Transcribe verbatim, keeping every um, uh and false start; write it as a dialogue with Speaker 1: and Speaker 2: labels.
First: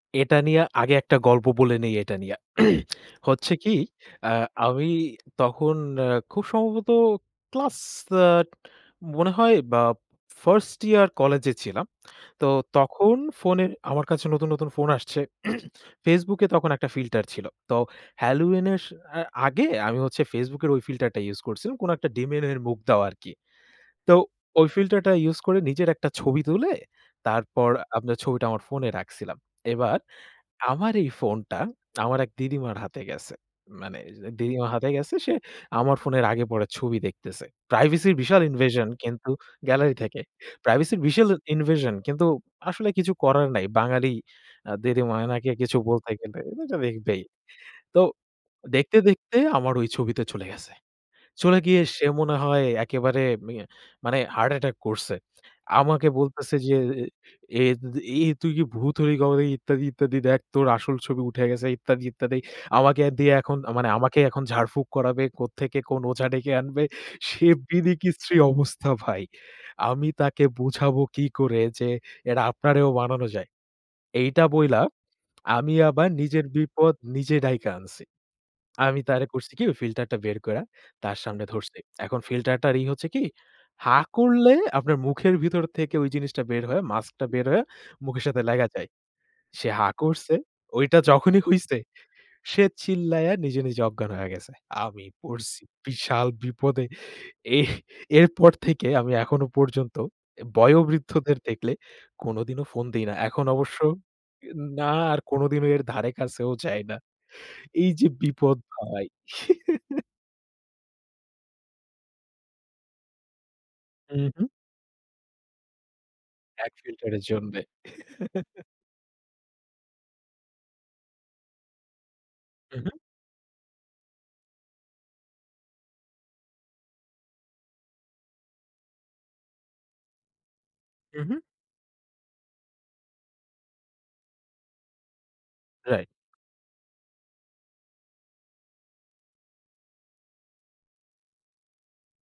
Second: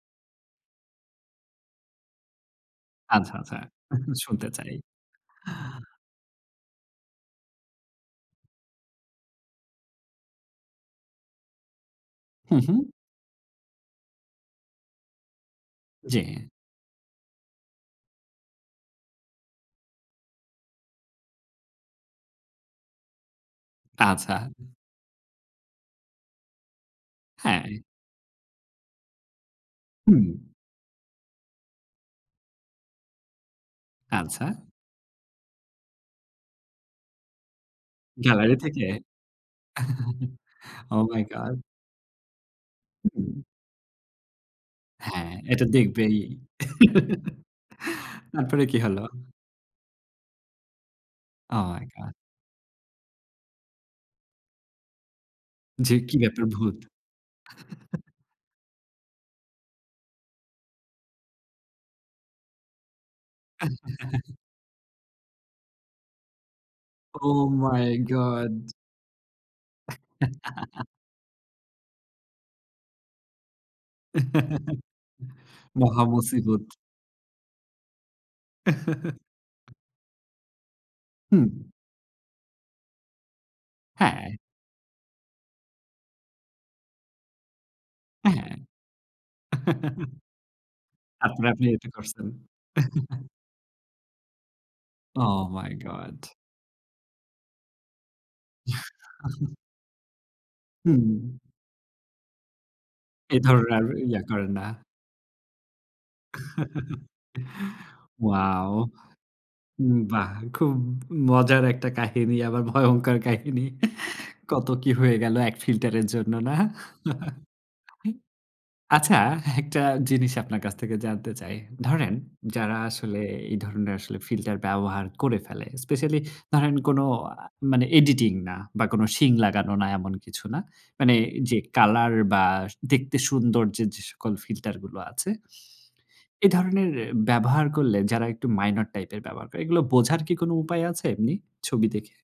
Speaker 1: এটা নিয়া আগে একটা গল্প বলে নেই এইটা নিয়া।
Speaker 2: আচ্ছা,
Speaker 1: হচ্ছে
Speaker 2: আচ্ছা।
Speaker 1: কি? অ্যা
Speaker 2: শুনতে চাই।
Speaker 1: আমি তখন অ্যা খুব সম্ভবত ক্লাস আ মনে হয় বা first ইয়ার কলেজে ছিলাম। তো
Speaker 2: হু, হু।
Speaker 1: তখন ফোনের আমার কাছে নতুন, নতুন ফোন আসছে।
Speaker 2: জ্বী।
Speaker 1: Facebook এ তখন একটা ফিল্টার ছিল। তো halloween এর স আ আগে আমি হচ্ছে Facebook এর ঐ ফিল্টার টা ইউজ করছিলাম কোনো একটা demon এর মুখ দেওয়া আরকি। তো
Speaker 2: আচ্ছা।
Speaker 1: ওই ফিল্টারটা ইউজ করে নিজের একটা ছবি তুলে,
Speaker 2: হ্যাঁ।
Speaker 1: তারপর আপনার ছবিটা আমার ফোনে রাখছিলাম। এবার
Speaker 2: হুম।
Speaker 1: আমার এই ফোনটা আমার এক দিদিমার হাতে গেছে, মানে
Speaker 2: আচ্ছা।
Speaker 1: দিদিমা হাতে গেছে। সে আমার ফোনের আগে-পরে ছবি দেখতেছে। প্রাইভেসির বিশাল
Speaker 2: গ্যালারি থেকে?
Speaker 1: invasion কিন্তু গ্যালারি থেকে। প্রাইভেসির
Speaker 2: ওহ মাই
Speaker 1: বিশেল
Speaker 2: গড!
Speaker 1: invasion কিন্তু আসলে কিছু করার নাই। বাঙালি আ দিদিমা
Speaker 2: হ্যাঁ,
Speaker 1: এনাকে
Speaker 2: এটা
Speaker 1: কিছু বলতে
Speaker 2: দেখবেই।
Speaker 1: গেলে এজা দেখবেই। তো
Speaker 2: তারপরে কি
Speaker 1: দেখতে,
Speaker 2: হলো?
Speaker 1: দেখতে আমার ঐ ছবিতে চলে গেছে। চলে
Speaker 2: ওহ
Speaker 1: গিয়ে
Speaker 2: মাই
Speaker 1: সে
Speaker 2: গড!
Speaker 1: মনে হয় একেবারে মিয়ে মানে হার্ট অ্যাটাক করছে।
Speaker 2: যে
Speaker 1: আমাকে
Speaker 2: কী ব্যাপার
Speaker 1: বলতেছে যে
Speaker 2: ভূত?
Speaker 1: "এ তু তু এ তুই কি ভূত হলি কবে নাকি? ইত্যাদি, ইত্যাদি দেখ তোর আসল ছবি উঠে গেছে ইত্যাদি, ইত্যাদি।" আমাকে দিয়ে এখন আ মানে আমাকেই এখন ঝাড়ফুক করাবে। কোত্থেকে কোন ওঝা ডেকে আনবে।
Speaker 2: ওহ
Speaker 1: সে
Speaker 2: মাই
Speaker 1: বিদিকিচ্ছিরি
Speaker 2: গড!
Speaker 1: অবস্থা ভাই। আমি তাকে বুঝাবো কি করে যে এটা আপনারেও বানানো যায়? এইটা বইলা আমি
Speaker 2: মহা
Speaker 1: আবার নিজের
Speaker 2: মুসিবত।
Speaker 1: বিপদ নিজে ডাইকা আনছি। আমি তারে করছি কি? ওই ফিল্টারটা বের কইরা তার সামনে
Speaker 2: হুম।
Speaker 1: ধরছি। এখন ফিল্টার টার ই হচ্ছে কি? হাঁ
Speaker 2: হ্যাঁ।
Speaker 1: করলে আপনার মুখের ভিতর থেকে ওই জিনিসটা বের হয়ে মাস্কটা বের হয়ে মুখের
Speaker 2: অ্যা
Speaker 1: সাথে
Speaker 2: হ্যাঁ।
Speaker 1: লাইগা যায়। সে হা করছে, ঐটা যখনই
Speaker 2: আপনা-আপনি
Speaker 1: হইছে
Speaker 2: এইটা করছেন।
Speaker 1: সে চিল্লাইয়া নিজে, নিজে অজ্ঞান হয়া গেছে। আমি
Speaker 2: ওহ
Speaker 1: পড়ছি
Speaker 2: মাই গড!
Speaker 1: বিশাল বিপদে। এহ এরপর থেকে আমি এখনো পর্যন্ত এ
Speaker 2: হুম।
Speaker 1: বয়ঃবৃদ্ধদের দেখলে কোনোদিনও ফোন দিই না।
Speaker 2: এ
Speaker 1: এখন
Speaker 2: ধরনের
Speaker 1: অবশ্য
Speaker 2: আর ইয়া
Speaker 1: ই
Speaker 2: করেন না।
Speaker 1: না আর কোনোদিনও এর ধারে কাছেও যাই না। এইযে বিপদ
Speaker 2: ওয়াও!
Speaker 1: ভাই।
Speaker 2: উম বাহ! খুব মজার একটা কাহিনী আবার ভয়ংকর কাহিনী।
Speaker 1: উ হু।
Speaker 2: কত কী হয়ে গেল এক ফিল্টার এর জন্য, না?
Speaker 1: এক ফিল্টার এর জন্যে।
Speaker 2: আচ্ছা একটা জিনিস আপনার কাছ থেকে জানতে চাই। ধরেন যারা
Speaker 1: হু, হু।
Speaker 2: আসলে এই ধরনের আসলে ফিল্টার ব্যবহার করে ফেলে। স্পেশালি ধরেন কোনো আ মানে এডিটিং না বা কোনো শিং লাগানো না এমন কিছু না। মানে
Speaker 1: হু, হু।
Speaker 2: যে কালার বা দেখতে সুন্দর যে, যে সকল ফিল্টার গুলো আছে।
Speaker 1: রাইট।
Speaker 2: এ ধরনের এ ব্যবহার করলে যারা একটু মাইনর টাইপের ব্যবহার করে, এগুলো বোঝার কি কোনো উপায় আছে এমনি, ছবি দেখে?